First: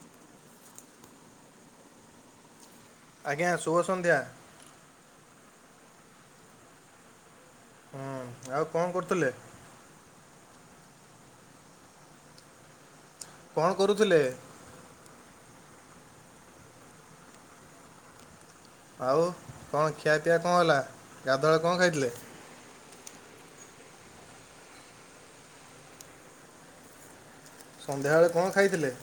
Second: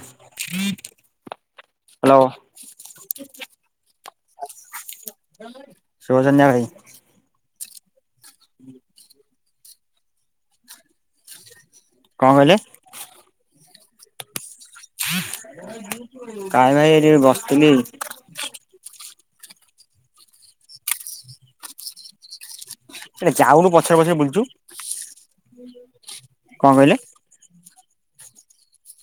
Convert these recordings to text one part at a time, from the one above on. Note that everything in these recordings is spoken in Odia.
ହ୍ୟାଲୋ। ଆଜ୍ଞା ଶୁଭ ସନ୍ଧ୍ୟା। ଶୁଭ ସନ୍ଧ୍ୟା ଭାଇ। ହୁଁ ଆଉ କଣ କରୁଥିଲେ? କ ଣ କହିଲେ? କଣ କରୁଥିଲେ? କାଇଁ ଭାଇ ଏଠି ବସିଥିଲି। ଆଉ କଣ ଖିଆପିଆ କଣ ହେଲା ଗାଧୁଆବେଳେ କଣ ଖାଇଥିଲେ? ଏରେ ଯାଉନୁ ପଛରେ ପଛରେ ବୁଲୁଛୁ କଣ କହିଲେ? ସନ୍ଧ୍ୟାବେଳେ କଣ ଖାଇଥିଲେ?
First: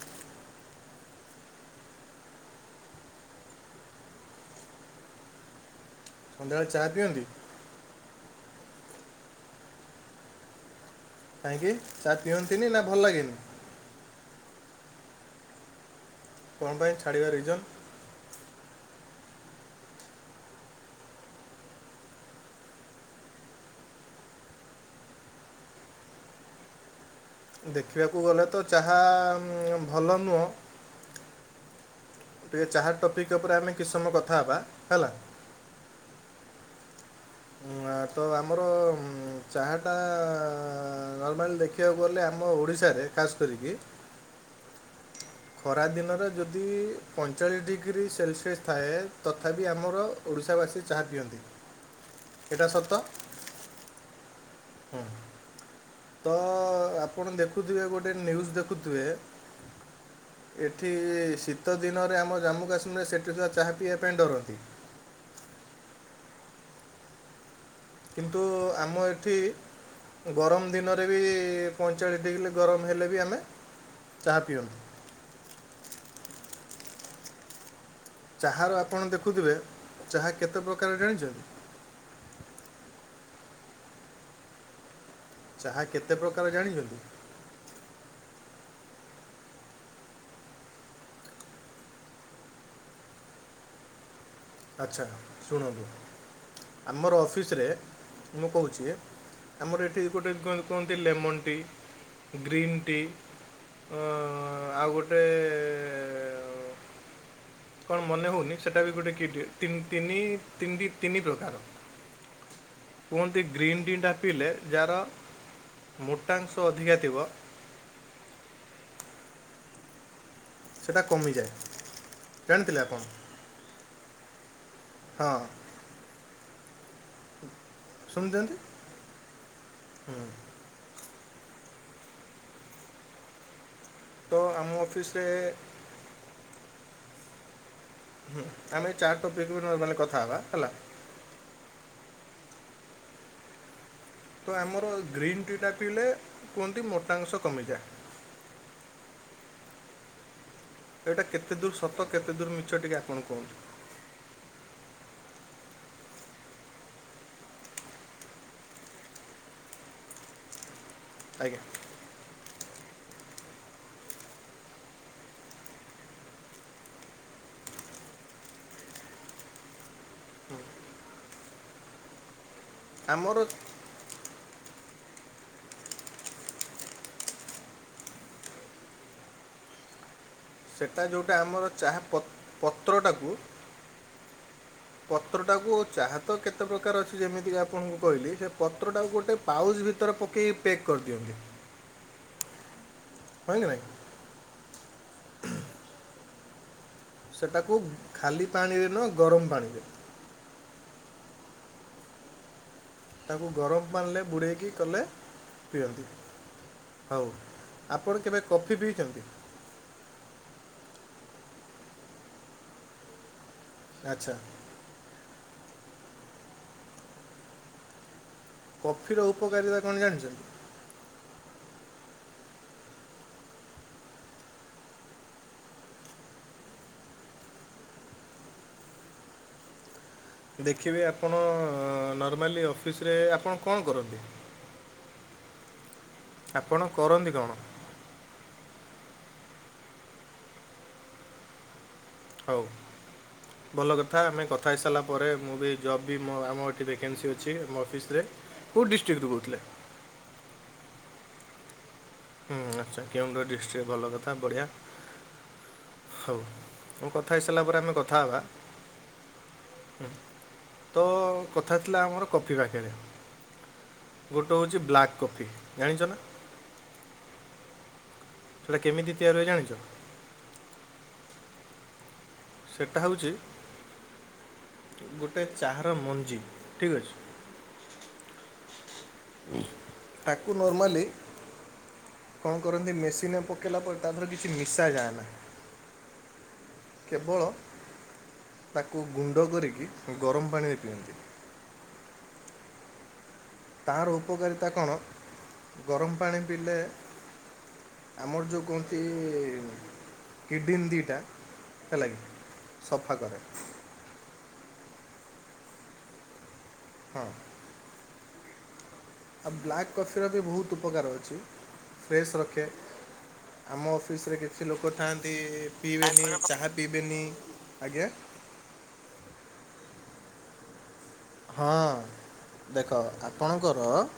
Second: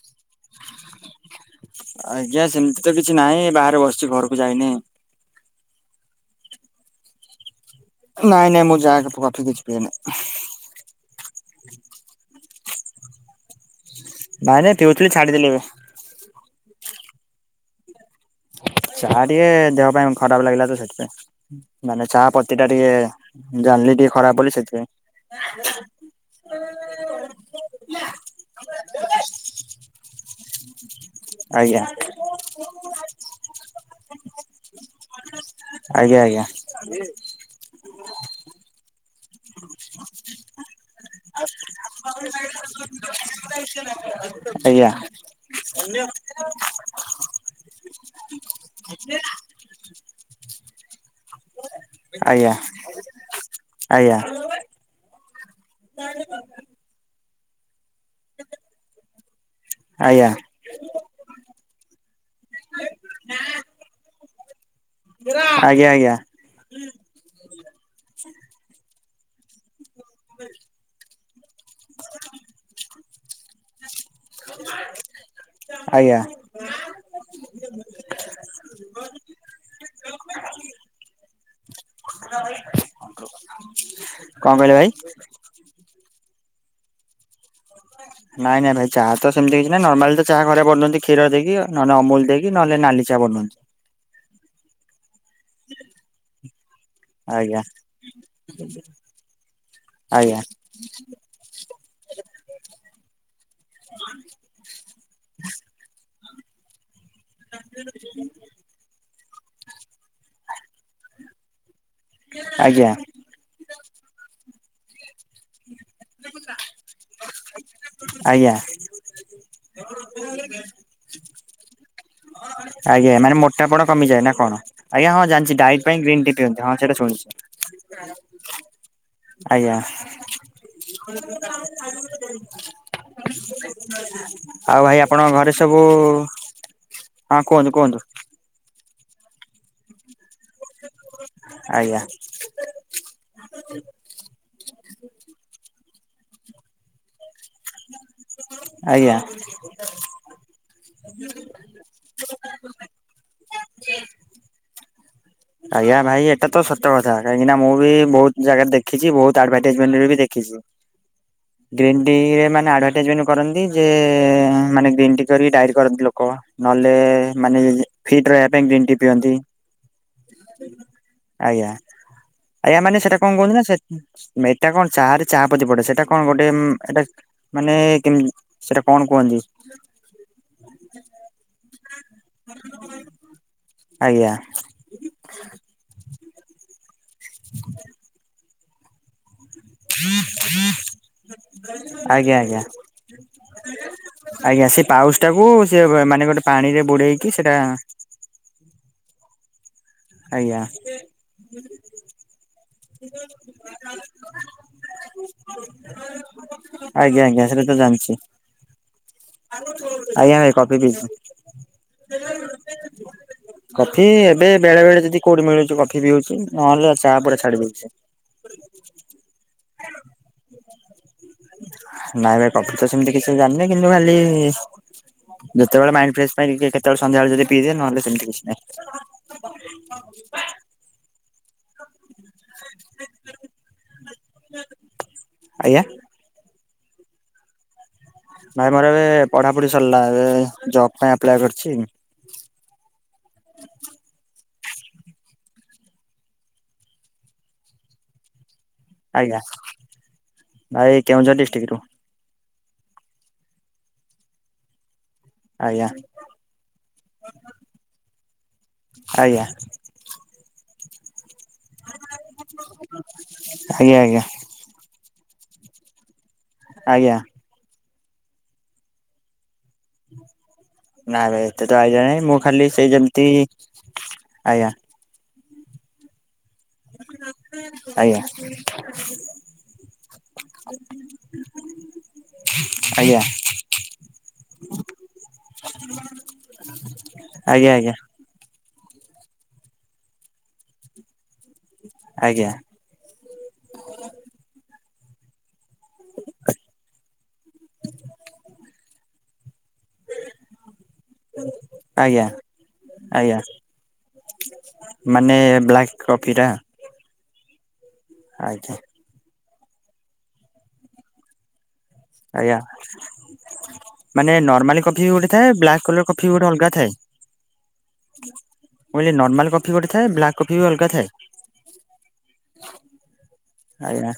ଆଜ୍ଞା ସେମିତି ତ କିଛି ନାହିଁ ବାହାରେ ବସିଛି ଘରକୁ ଯାଇନି। ସନ୍ଧ୍ୟା ବେଳେ ଚା ପିଅନ୍ତି? ନାଇଁ ନାଇଁ ମୁଁ ଚା କଫି କିଛି ପିଏନାହିଁ। କାହିଁକି ଚା ପିହନ୍ତିନି ନା ଭଲ ଲାଗେନି? ନାଇଁ ନାଇଁ ପିଉଥିଲି ଛାଡିଦେଲି ଏବେ। କଣ ପାଇଁ ଛାଡ଼ିବା ରିଜନ୍? ଚାହା ଟିକେ ଦେହ ପାଇଁ ଖରାପ ଲାଗିଲା ତ ସେଥିପାଇଁ ମାନେ ଚାହା ପତି ଟା ଟିକେ ଜାଣିଲି। ଟିକେ ଖରାପ ବୋଲି ସେଥିପାଇଁ। [inaudible] ଦେଖିବାକୁ ଗଲେ ତ ଚାହା ଭଲ ନୁହଁ। ଆଜ୍ଞା ଟିକେ ଚାହା ଟପିକ ଉପରେ ଆମେ କିଛି ସମୟ କଥା ହେବା ହେଲା। ଏ ଉଁ, ଆ, ତ ଆମର ଉଁ, ଚାହାଟା ନର୍ମାଲି ଦେଖିବାକୁ ଗଲେ ଆମ ଓଡିଶାରେ ଖାସ୍ କରିକି ଆଜ୍ଞା [unintelligible] ଖରା ଦିନରେ ଯଦି ପଇଁଚାଳିଶ ଡିଗ୍ରୀ ସେଲସିଅସ୍ ଥାଏ ତଥାପି ଆମର ଓଡ଼ିଶାବାସୀ ଚାହା ପିଅନ୍ତି ଆଜ୍ଞା ଏଟା ସତ। ଆଜ୍ଞା। ହୁଁ ତ ଆପଣ ଦେଖୁଥିବେ ଗୋଟେ ଗୋଟେ ନ୍ୟୁଜ୍ ଦେଖୁଥିବେ ଆଜ୍ଞା। ଏଠି ଶୀତ ଦିନରେ ଆମ ଜାମ୍ମୁ କାଶ୍ମୀରରେ ସେଠି ତ ଚାହା ପିଇବା ପାଇଁ ଡରନ୍ତି ଆଜ୍ଞା ଆଜ୍ଞା। କିନ୍ତୁ ଆମ ଏଠି ଗରମ ଦିନରେ ବି ପଇଁଚାଳିଶ ଡିଗ୍ରୀ ଗରମ ହେଲେ ବି ଆମେ ଚାହା ପିଅନ୍ତି। ଆଜ୍ଞ୍ୟା। ଚାହାର ଆପଣ ଦେଖୁଥିବେ ଚାହା କେତେ ପ୍ରକାର ଜାଣିଛନ୍ତି? କଣ କହିଲେ ଭାଇ? ତାହା କେତେ ପ୍ରକାର ଜାଣିଛନ୍ତି? ନାଇଁ ନାଇ ଭାଇ ଚାହା ତ ସେମିତି କିଛି ନାାଇଁ ନର୍ମାଲି ତ ଚାହା ଖରାରେ ବନାନ୍ତି କ୍ଷୀର ଦେଇକି ନହେଲେ ଅମୁଲ ଦେଇିକି ନହେଲେ ନାଲି ଚା। [unintelligible] ଆଚ୍ଛା ଶୁଣନ୍ତୁ ଆମର ଆଜ୍ଞା ଅଫିସରେ ମୁଁ କହୁଛି ଆମର ଏଠି ଗୋଟେ ଆଜ୍ଞା କୁହନ୍ତି ଲେମନ ଟି ଗ୍ରୀନ୍ ଟି ହ ଆଉ ଗୋଟେ କଣ ମନେ ହଉନି ସେଟା ବି ଗୋଟେ କି ତିନିତି ତିନି ପ୍ରକାର। ଆଜ୍ଞା କୁହନ୍ତି ଗ୍ରୀନ୍ ଟି ଟା ପିଇଲେ ଯାହାର ମୋଟା ଅଂଶ ଅଧିକା ଥିବ [inaudible] ସେଟା କମିଯାଏ। ଜାଣିଥିଲେ ଆପଣ ଆଜ୍ଞ୍ୟା ମାନେ ମୋଟା ପଣ କମିଯାଏ ନା କଣ ଆଜ୍ଞ୍ୟା ହଁ ଜାଣିଛି ଡାଇଟ୍ ପାଇଁ ଗ୍ରୀନ୍ ଟି ପିଅନ୍ତି। ସେଟା ଶୁଣିଛନ୍ତି ଶୁଣିଛି ଆଜ୍ଞ୍ୟା। [unintelligible] ତ ଆମ ଆଉ ଭାଇ ଅଫିସରେ ଆପଣଙ୍କ ଘରେ ସବୁ ହଁ କୁହନ୍ତୁ। କୁହନ୍ତୁ ହୁଁ ଆମେ ଚାର ଟପିକ ଵି ନ ମାନେ କଥା ହେବା। ହେଲା ଆଜ୍ଞ୍ୟା। ତ ଆମର ଗ୍ରୀନ୍ ଟି ଟା ପିଇଲେ କୁହନ୍ତି ମୋଟାସଂ ଆଜ୍ଞା। ଏଇଟା କେତେ ଦୂର ସତ କେତେ ଦୂର ମିଛ ଟିକେ ଆପଣ କୁହନ୍ତୁ। ଆଜ୍ଞା ଭାଇ ଏଟା ତ ସତ କଥା କାହିଁକିନା ମୁଁ ବି ବହୁତ ଜାଗାରେ ଦେଖିଛି ବହୁତ ଆଡଭଟାଇଜମେଣ୍ଟ ଦେଖିଛି। [inaudible] ଗ୍ରୀନ୍ ଟି ରେ ମାନେ ଆଡ ଗ୍ରୀନ। କରନ୍ତି ଯେ ମାନେ ଗ୍ରୀନ୍ ଟି କରିକି ଡାଇର କରନ୍ତି ଲୋକ ନହେଲେ ମାନେ ଫିଟ ରହିବା ପାଇଁ ଗ୍ରୀନ୍ ଟି ପିଅନ୍ତି [inaudible] ଆଜ୍ଞା ଆଜ୍ଞା ମାନେ ସେଟା କଣ ଆମର କହୁଛନ୍ତି ନା ସେ ସେଇା କଣ ଚା ଚା ପତି ପଡେ ସେଟା କଣ ଗୋଟେ ଏଇଟା ମାନେ କେମତି ସେଟା କଣ କୁହନ୍ତି ସେଟା ଯେଉଁଟା ଆମର ଚାହା ପତ୍ରଟାକୁ ଆଜ୍ଞା ପତ୍ର ଟାକୁ ଚାହା ତ କେତେ ପ୍ରକାର ଅଛି ଯେମିତିକି ଆପଣଙ୍କୁ କହିଲି ସେ ପତ୍ରଟାକୁ ଗୋଟେ ପାଉଚ୍ ଭିତରେ ପକେଇ ପେକ୍ କରିଦିଅନ୍ତି ଆଜ୍ଞା ଆଜ୍ଞା। ହଁ କି ନାହିଁ ଆଜ୍ଞା ସେ ପାଉସ ଟାକୁ ସେ ମାନେ ଗୋଟେ ପାଣିରେ ବୁଡେଇକି ସେଟା ସେଟାକୁ ଖାଲି ପାଣିରେ ନା ଗରମ ପାଣିରେ ଆଜ୍ଞା। ତାକୁ ଗରମ ପାଣି। ବୁଡ଼େଇକି କଲେ ପିଅନ୍ତି। ଆଜ୍ଞା ହଉ ଆଜ୍ଞା ସେଟା ତ ଜାଣିଛି ଆପଣ କେବେ କଫି ପିଇଛନ୍ତି? ଆଜ୍ଞା ଏ କଫି ପିଇଚି। କଫି ଆଚ୍ଛା ଏବେ ବେଳେ ବେଳେ ଯଦି କୋଉଠି ମିଳୁଛି କଫି ବି ପିଉଚି ନହେଲେ ଚା ପୁରା ଛାଡି ଦେଇଚି। କଫି ର ଉପକାରିତା କଣ ଜାଣିଚନ୍ତି? ନାଇଁ ଭାଇ କଫି ତ ସେମିତି କିଛି ଜାଣିନି କିନ୍ତୁ ଖାଲି ଯେତେବେଳେ ମାଇଣ୍ଡ ଫ୍ରେଶ ପାଇ କେତେବେଳେ ସନ୍ଧ୍ୟାବେଳେ ଯଦି ପିଇଦିଏ ନହେଲେ ସେମିତି କିଛି ନାହିଁ। ହ [unintelligible] ଦେଖିବେ ଆପଣ ନର୍ମାଲି ଅଫିସରେ ଆପଣ କଣ କରନ୍ତି? ଆଜ୍ଞା। ଆପଣ କରନ୍ତି କଣ? ନାଇଁ ମୋର ଏବେ ପଢାପଢି ସରିଲା ଏବେ ଜବ ପାଇଁ ଆପ୍ଲାଏ କରିଚି। ହଉ ପାଇ ସାରିଲା ପରେ ମୁଁ ବି ଜବ୍ ବି ଆମ ଏଠି ଭେକେନ୍ସି ଅଛି ମୋ ଅଫିସରେ କେଉଁ ଡିଷ୍ଟ୍ରିକ୍ଟରୁ ଆଜ୍ଞା କହୁଥିଲେ ଭାଇ କେଉଁଝର ଡିଷ୍ଟିକରୁ। ହୁଁ ଆଛା କେଉଁଝର ଡିଷ୍ଟିକି ଭଲ କଥା ବଢିଆ। ଆଜ୍ଞା ହଉ ମୁଁ କଥା ହେଇସାରିଲା ପରେ ଆମେ କଥା ହବା। ଆଜ୍ଞା ତ କଥା ଥିଲା ଆମର କଫି ପାକେଟ୍ ଆଜ୍ଞା ଆଜ୍ଞା ଗୋଟେ ହଉଚି ବ୍ଲାକ୍। କଫି ଜାଣିଛ ନା? ଆଜ୍ଞା। ହେଟା କେମିତି ତିଆରି ହୁଏ ଜାଣିଚ? ନାଇ ଭାଇ ଏତେ ତ ଆଇଡ଼ିଆ ନାଇଁ ମୁଁ ଖାଲି ସେ ସେଇଟା ଯେମତି ହେଉଛି ଆଜ୍ଞା। ଗୋଟେ ଚାହାର ମଞ୍ଜି। ଠିକ୍ ଅଛି ଆଜ୍ଞା। ତାକୁ ନର୍ମାଲି କଣ କରନ୍ତି ଆଜ୍ଞା ମେସିନରେ ପକେଇଲା ପରେ ତା ପରେ କିଛି ମିଶା ଯାଏ ନା। କେବଳ ଆଜ୍ଞା ଆଜ୍ଞା। ତାକୁ ଗୁଣ୍ଡ କରିକି ଗରମ ପାଣିରେ ପିଅନ୍ତି। ଆଜ୍ଞା। ତାହାର ଉପକାରିତା କଣ ଗରମ ପାଣି ପିଇଲେ ଆମର ଯଉ କୁହନ୍ତି ଇ କିଡ଼ନ ଦିଇଟା ହେଲାକି ଆଜ୍ଞା ସଫା ଆଜ୍ଞା କରେ। ମାନେ ବ୍ଲାକ୍ କଫି ଟା। ହଁ। ଆଜ୍ଞା। ଆଉ ବ୍ଲାକ୍ କଫିର ବି ବହୁତ୍ ଉପକାର ଅଛି ଫ୍ରେଶ ଆଜ୍ଞା ରଖେ। ଆମ ମାନେ ଅଫିସରେ କିଛି ନର୍ମାଲି ଲୋକ କଫି ଗୋଟେ ଥାନ୍ତି ଥାଏ ବ୍ଲାକ୍ କଲର କଫି ପିଇବେନି ଗୋଟେ ଚାହା ପିଇବେନି ଆଜ୍ଞା ଓ ଏ ନର୍ମାଲ କଫି ଗୋଟେ ଥାଏ, ବ୍ଲାକ୍ କଫି ବି ଅଲଗା ଥାଏ। ହଁ ଦେଖ ଆପଣଙ୍କର ଆଜ୍ଞା,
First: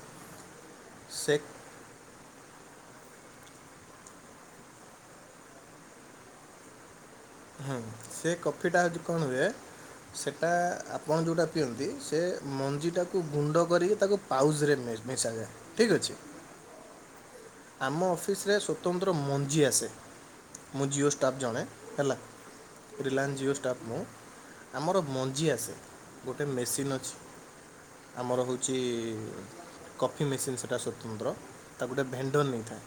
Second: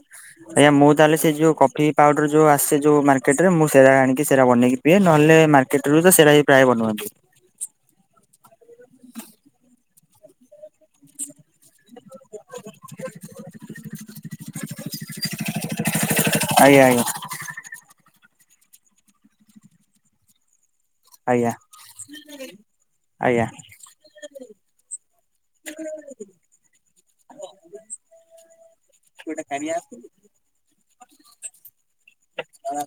ଆଜ୍ଞା ମୁଁ ତାହେଲେ ସେ ଯୋଉ କଫି ପାଉଡର ଯୋଉ ସେ ଯୋଉ ମାର୍କେଟ ରେ ମୁଁ ସେରା ଆଣିକି ସେରା ବନେଇ କି ପିଏ ନହେଲେ ମାର୍କେଟରୁ ତ ସେରା ବି ପ୍ରାୟ ବନୁଆନ୍ତି। ହଁ ସେ କଫିଟା ହେଉଛି କଣ ହୁଏ ସେଟା ଆପଣ ଯୋଉଟା ପିଅନ୍ତି, ସେ ମଞ୍ଜିଟାକୁ ଗୁଣ୍ଡ କରିକି ତାକୁ ପାଉଜ୍ ରେ ମିଶାଯାଏ ଠିକ୍ ଅଛି। ଆଜ୍ଞା, ଆଜ୍ଞା! ଆମ ଅଫିସରେ ସ୍ବତନ୍ତ୍ର ମଞ୍ଜି ଆସେ। ମୁଁ ଜିଓ ଷ୍ଟାଫ୍ ଆଜ୍ଞା ଜଣେ ହେଲା ରିଲାଏନ୍ସ ଆଜ୍ଞା ଜିଓ ଷ୍ଟାଫ୍ ମୁଁ ଆମର ମଞ୍ଜି ଆସେ ଗୋଟେ ମେସିନ୍ ଅଛି। ଆମର ହଉଚି କଫି ମେସିନ୍ ସେଟା ସ୍ୱତନ୍ତ୍ର ତାକୁ ଗୋଟେ ଭେଣ୍ଡର ନେଇଥାଏ।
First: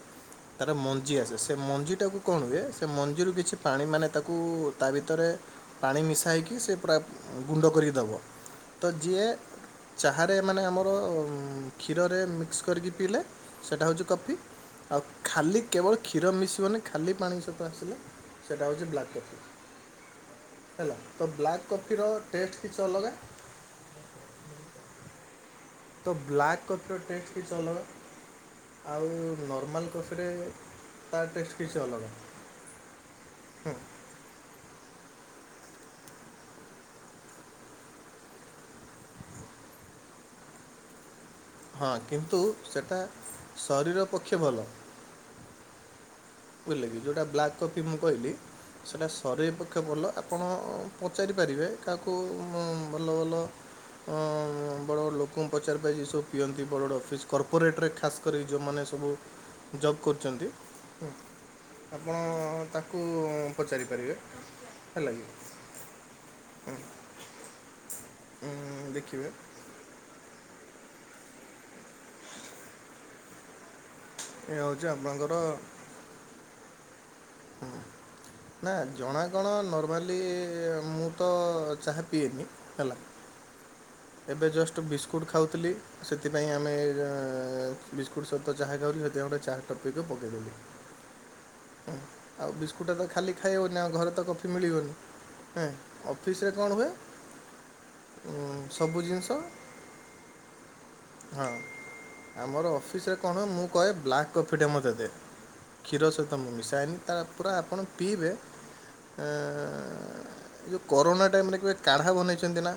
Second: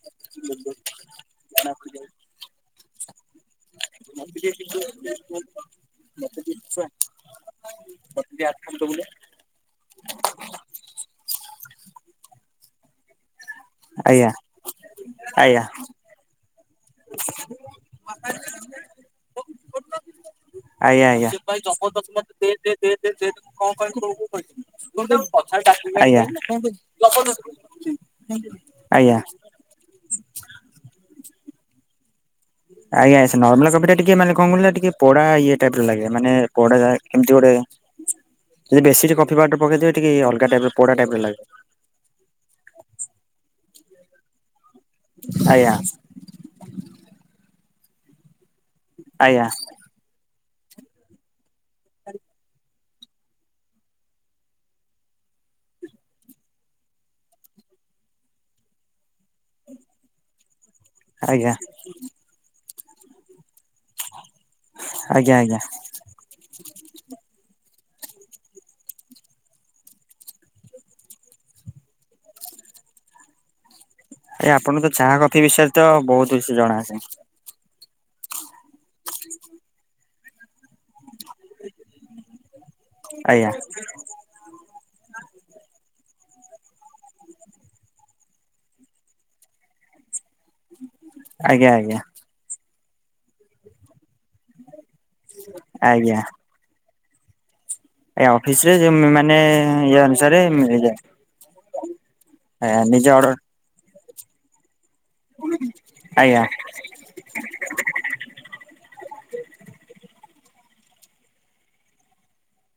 ତାର ମଞ୍ଜି ଆସେ ସେ ମଞ୍ଜିଟାକୁ କଣ ହୁଏ, ସେ ମଞ୍ଜିରୁ କିଛି ପାଣି ମାନେ ତାକୁ କୁ ତା ଭିତରେ ପାଣି ମିଶାଇକି ସେ ପୁରା ଗୁଣ୍ଡ କରିକି ଦବ, ତ ଯିଏ ଚାହାରେ ମାନେ ଆମର କ୍ଷୀରରେ ମିକ୍ସ୍ କରିକି ପିଇଲେ ସେଟା ହଉଛି ଆଜ୍ଞା କଫି, ଆଉ ଖାଲି ଆଜ୍ଞା କେବଳ କ୍ଷୀର ମିସିବନି ଖାଲି ପାଣି ସହିତ ଆସିଲେ ସେଇଟା ହେଉଛି ବ୍ଲାକ୍ କଫି। ହେଲା ତ ବ୍ଲାକ୍ ଆଜ୍ଞା କଫିର ଟେଷ୍ଟ କିଛି ଅଲଗା ଆଜ୍ଞା [unintelligible] ତ ଆଜ୍ଞା ବ୍ଲାକ୍ କଫିର ଟେଷ୍ଟ କିଛି ଅଲଗା [unintelligible] ଆଉ ନର୍ମାଲ୍ କଫିରେ ତା ଟେଷ୍ଟ୍ କିଛି ଅଲଗା। ଆଜ୍ଞା ସେ ନର୍ମାଲ୍ କଫି ଟା ଟିକେ ମାନେ କଣ କହିଲ ଟିକେ ପୋଡା ଇଏ ଟାଇପ୍ ର ଲାଗେ, ମାନେ ପୋଡାକା କେମତି ଗୋଟେ ଯଦି ବେଶୀ ଟିକେ କଫି ପାଉଡର୍ ପକେଇ ଦେବେ ଟିକେ ଏ ଅଲଗା ଟାଇପ୍ ର ପୋଡା ଟାଇପ୍ ର ଲାଗେ। ହଁ କିନ୍ତୁ ସେଟା ଶରୀର ପକ୍ଷେ ଭଲ। ଆଜ୍ଞା। ବୁଝିଲେ କି ଯୋଉଟା ବ୍ଲାକ୍ କଫି ମୁଁ କହିଲି, ସେଟା ଶରେ ଆଜ୍ଞା ପକ୍ଷ ଭଲ। ଆ ଆପଣ ପଚାରିପାରିବେ କାହାକୁ ଭଲ ଭଲ ଅ, ବଡ ବଡ ଲୋକଙ୍କୁ ପଚାରପାଇବେ ସବୁ ପିଅନ୍ତି ବଡ ବଡ ଅଫିସ୍ କର୍ପୋରେଟ୍ ରେ ଖାସ୍ କରି ଯୋଉମାନେ ସବୁ ଜବ୍ କରୁଚନ୍ତି ଅଁ, ଆଜ୍ଞା। ଆପଣ ତାକୁ ପଚାରିପାରିବେ ହେଲା କି? ଆଜ୍ଞା ଆଜ୍ଞା ଅଁ, ଉଁ, ଦେଖିବେ ଏ ଆପଣ ହେଉଛି ତ ଚା କଫି ଆପଣଙ୍କର ବିଷୟରେ ତ ବହୁତ୍ କିଛି ଜଣା ଅଛି। ହଁ। ନା ଜଣା କଣ ନର୍ମାଲି ମୁଁ ତ ଚାହା ପିଏନି। ହେଲା, ଆଜ୍ଞା ଏବେ ଜଷ୍ଟ୍ ବିସ୍କୁଟ୍ ଖାଉଥିଲି। ସେଥିପାଇଁ ଆମେ ର-ବିସ୍କୁଟ୍ ସହିତ ଚାହା ଖାଉଥିଲି। ସେଥିପାଇଁ ଗୋଟେ ଚାହା ଟପିକ୍ କୁ ପକେଇ ଦେଲି। ଆଜ୍ଞା, ଆଜ୍ଞା। କୁଟା ତ ଖାଲି ଖାଇହବନି ଆଉ ଘରେ ତ କଫି ମିଳିବନି। ଏଁ, ଆଜ୍ଞା ଅଫିସ୍ ରେ କଣ ହୁଏ ଏ ଉଁ, ଅଫିସ୍ ରେ ଯେ ସବୁ ଜିନିଷ ମାନେ ଇଏ ଅନୁସାରେ ମିଳିଯାଏ। ହଁ ଆମର ଆଜ୍ଞା ନିଜ ଅଫିସ୍ ରେ ଅର୍ଡର କଣ ମୁଁ କହେ ବ୍ଲାକ୍ କଫି ଟେ ମୋତେ ଦେ। କ୍ଷୀର ସହିତ ଆଜ୍ଞା ମୁଁ ମିଶାଏନି ତା ପୁରା ଆପଣ ପିଇବେ। ଏ, ଏ ଯୋଉ କରୋନା ଟାଇମ୍ ରେ କେବେ କାଢ଼ା ବନେଇଛନ୍ତି ନା?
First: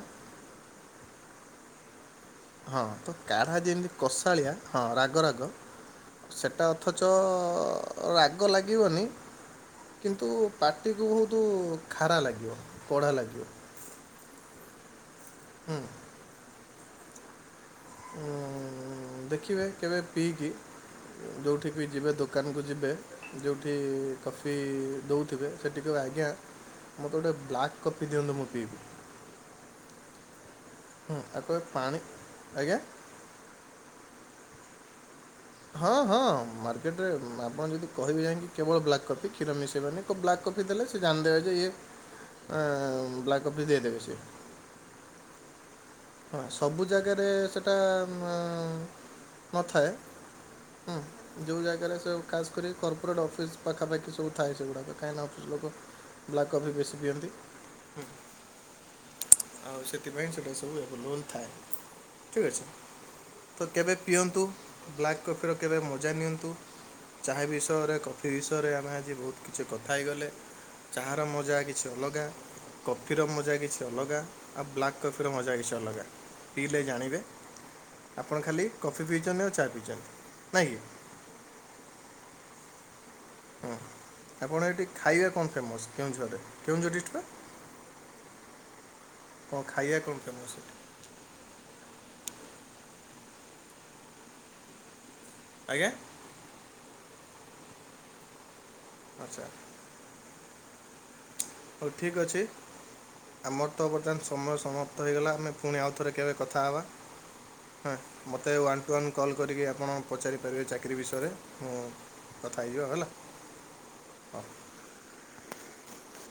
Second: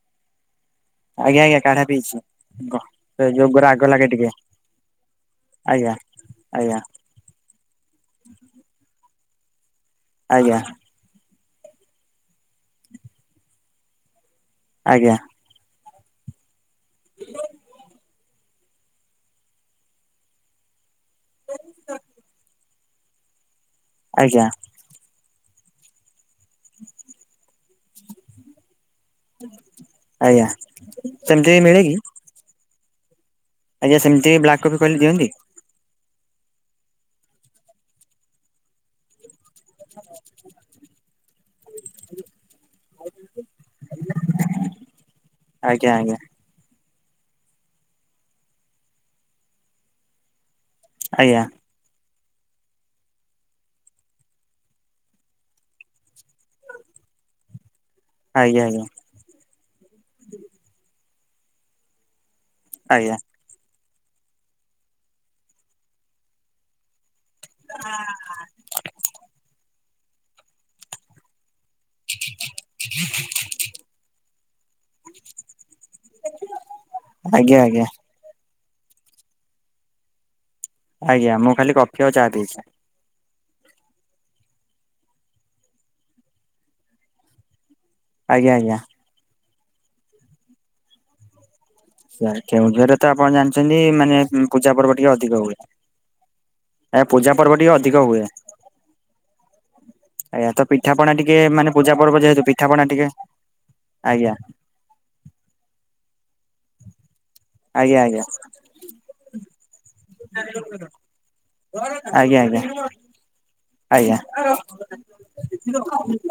ଆଜ୍ଞା, ଆଜ୍ଞା କାଢା ପିଇଛି। ହଁ ତ ସେ କାଢା ଯୋଉ ରାଗ ଯେମିତି ଲାଗେ ଟିକେ କଷାଳିଆ ହଁ ରାଗ ରାଗ ଆଜ୍ଞା ସେଟା ଆଜ୍ଞା ଅଥଚ ଅ, ରାଗ ଲାଗିବନି। କିନ୍ତୁ ଆଜ୍ଞା ପାଟିକୁ ବହୁତ କୁ ଖାଡା ଲାଗିବ। କଢ଼ା ଲାଗିବ। ଆଜ୍ଞା। ହୁଁ। ଉଁ, ଅଁ, ଦେଖିବେ କେବେ ପିଇକି ଯୋଉଠି ବି ଯିବେ ଦୋକାନକୁ ଯିବେ ଯୋଉଠି ସେ ଆଜ୍ଞା କଫି ଦଉଥୁବେ ସେ ଟିକେ ଆଜ୍ଞା ମୋତେ ଗୋଟେ ବ୍ଲାକ୍ କଫି ଦିଅନ୍ତୁ ମୁଁ ପିଇବି। ଆଜ୍ଞା। ହୁଁ, ଆଉ ସେମିତି କହେ ମିଳେ କି? ପାଣି ଆଜ୍ଞା, ଆଜ୍ଞା ସେମତି ହିଁ ବ୍ଲାକ୍ କଫି କହିଲେ ଦିଅନ୍ତି? ହଁ, ହଁ ମାର୍କେଟ୍ ରେ ଆପଣ ଯଦି କହିବେ ଯାଇକି କେବଳ ବ୍ଲାକ୍ କଫି କ୍ଷୀର ମିଶେଇବେନି କୋ ବ୍ଲାକ୍ କଫି ଦେଲେ। ଏ ସେ ଜାଣିଦେବେ ଯେ ଇଏ ଅ, ବ୍ଲାକ୍ କଫି ଦେଇଦେବେ ସିଏ। ଆଜ୍ଞା, ଆଜ୍ଞା। ହଁ ସବୁ ଜାଗାରେ ସେଟା ମାଉ ନଥାଏ। ହୁଁ, ଆଜ୍ଞା ଆଜ୍ଞା ଯୋଉ ଜାଗାରେ ସେ ଖାସ୍ କରି ଏଇ କର୍ପୋରେଟ୍ ଅଫିସ୍ ପାଖାପଖି ସବୁ ଥାଏ ସେଗୁଡ଼ାକ। କାହିଁକିନା ଅଫିସ୍ ଲୋକ ବ୍ଲାକ୍ କଫି ବେଶୀ ପିଅନ୍ତି। ହୁଁ, ଆଜ୍ଞା ଆଉ ସେଥିପାଇଁ ସେଟା ସବୁ ଏଭେଲେବୁଲ୍ ଥାଏ। ଠିକ ଅଛି। ଆଜ୍ଞା। ତ କେବେ ପିଅନ୍ତୁ। ବ୍ଲାକ୍ କଫିର କେବେ ମଜା ନିଅନ୍ତୁ। ଚାହା ବିଷୟରେ କଫି ବିଷୟରେ ଆମେ ଆଜି ବହୁତ କିଛି କଥା ହେଇଗଲେ। ଚାହାର ମଜା କି ଛି ଅଲଗା। କଫିର ମଜା କିଛି ଅଲଗା। ଆଉ ବ୍ଲାକ୍ କଫିର ମଜା କିଛି ଗା, ପିଇଲେ ଜାଣିବେ। ଆଜ୍ଞା ଆଜ୍ଞା ଆପଣ ଖାଲି କଫି ପିଇଚନି ନା ଚାହା ପିଇଚନ୍ତି ନାଇଁକି? ଆଜ୍ଞା ମୁଁ କାଲି କଫି ଆଉ ଚା ପିଇଚି। ହୁଁ ଆପଣ ଏଠି ଖାଇବେ କଣ ଫେମସ୍ କେଉଁ ଝରେ କେଉଁ ଝରଅ ଡିଷ୍ଟି ପାଆ? ଆଜ୍ଞା ଆଜ୍ଞା। ଖାଇବା କଣ ଫେମସ ହେଟି? ସେ କେଉଝରେ ତ ଆପଣ ଜାଣିଛନ୍ତି ମାନେ ପୂଜା ପର୍ବ ଟିକେ ଅଧିକ ହୁଏ। ଆଜ୍ଞା ଏ ପୂଜା ପର୍ବଟିକେ ଅଧିକ ହୁଏ। ଆଚ୍ଛା ଆଜ୍ଞା ପିଠାଣା ଟିକେ ମାନେ ହଉ ପୂାଯା ଠିକ୍ ପର୍ବ ଅଛି ଯେହେତୁ ପିଠାଣା ଟିକେ ଆମର ତ ବର୍ତ୍ତମାନ ଆଜ୍ଞା ସମୟ ସମାପ୍ତ ହେଇଗଲା ଆମେ ପୁଣି ଆଉଥରେ କେବେ କଥା ହେବା ଆଜ୍ଞା ଆଜ୍ଞା। ହଁ ମୋତେ ୱାନ୍ ଟୁ ୱାନ୍ କଲ୍ କରିକି ଆପଣ ପଚାରିପାରିବେ ଚାକିରରି ବିଷୟରେ ମୁଁ ଆଜ୍ଞା ଆଜ୍ଞା କଥା ହେଇଯିବା ହେଲା। ହଁ ଆଜ୍ଞା।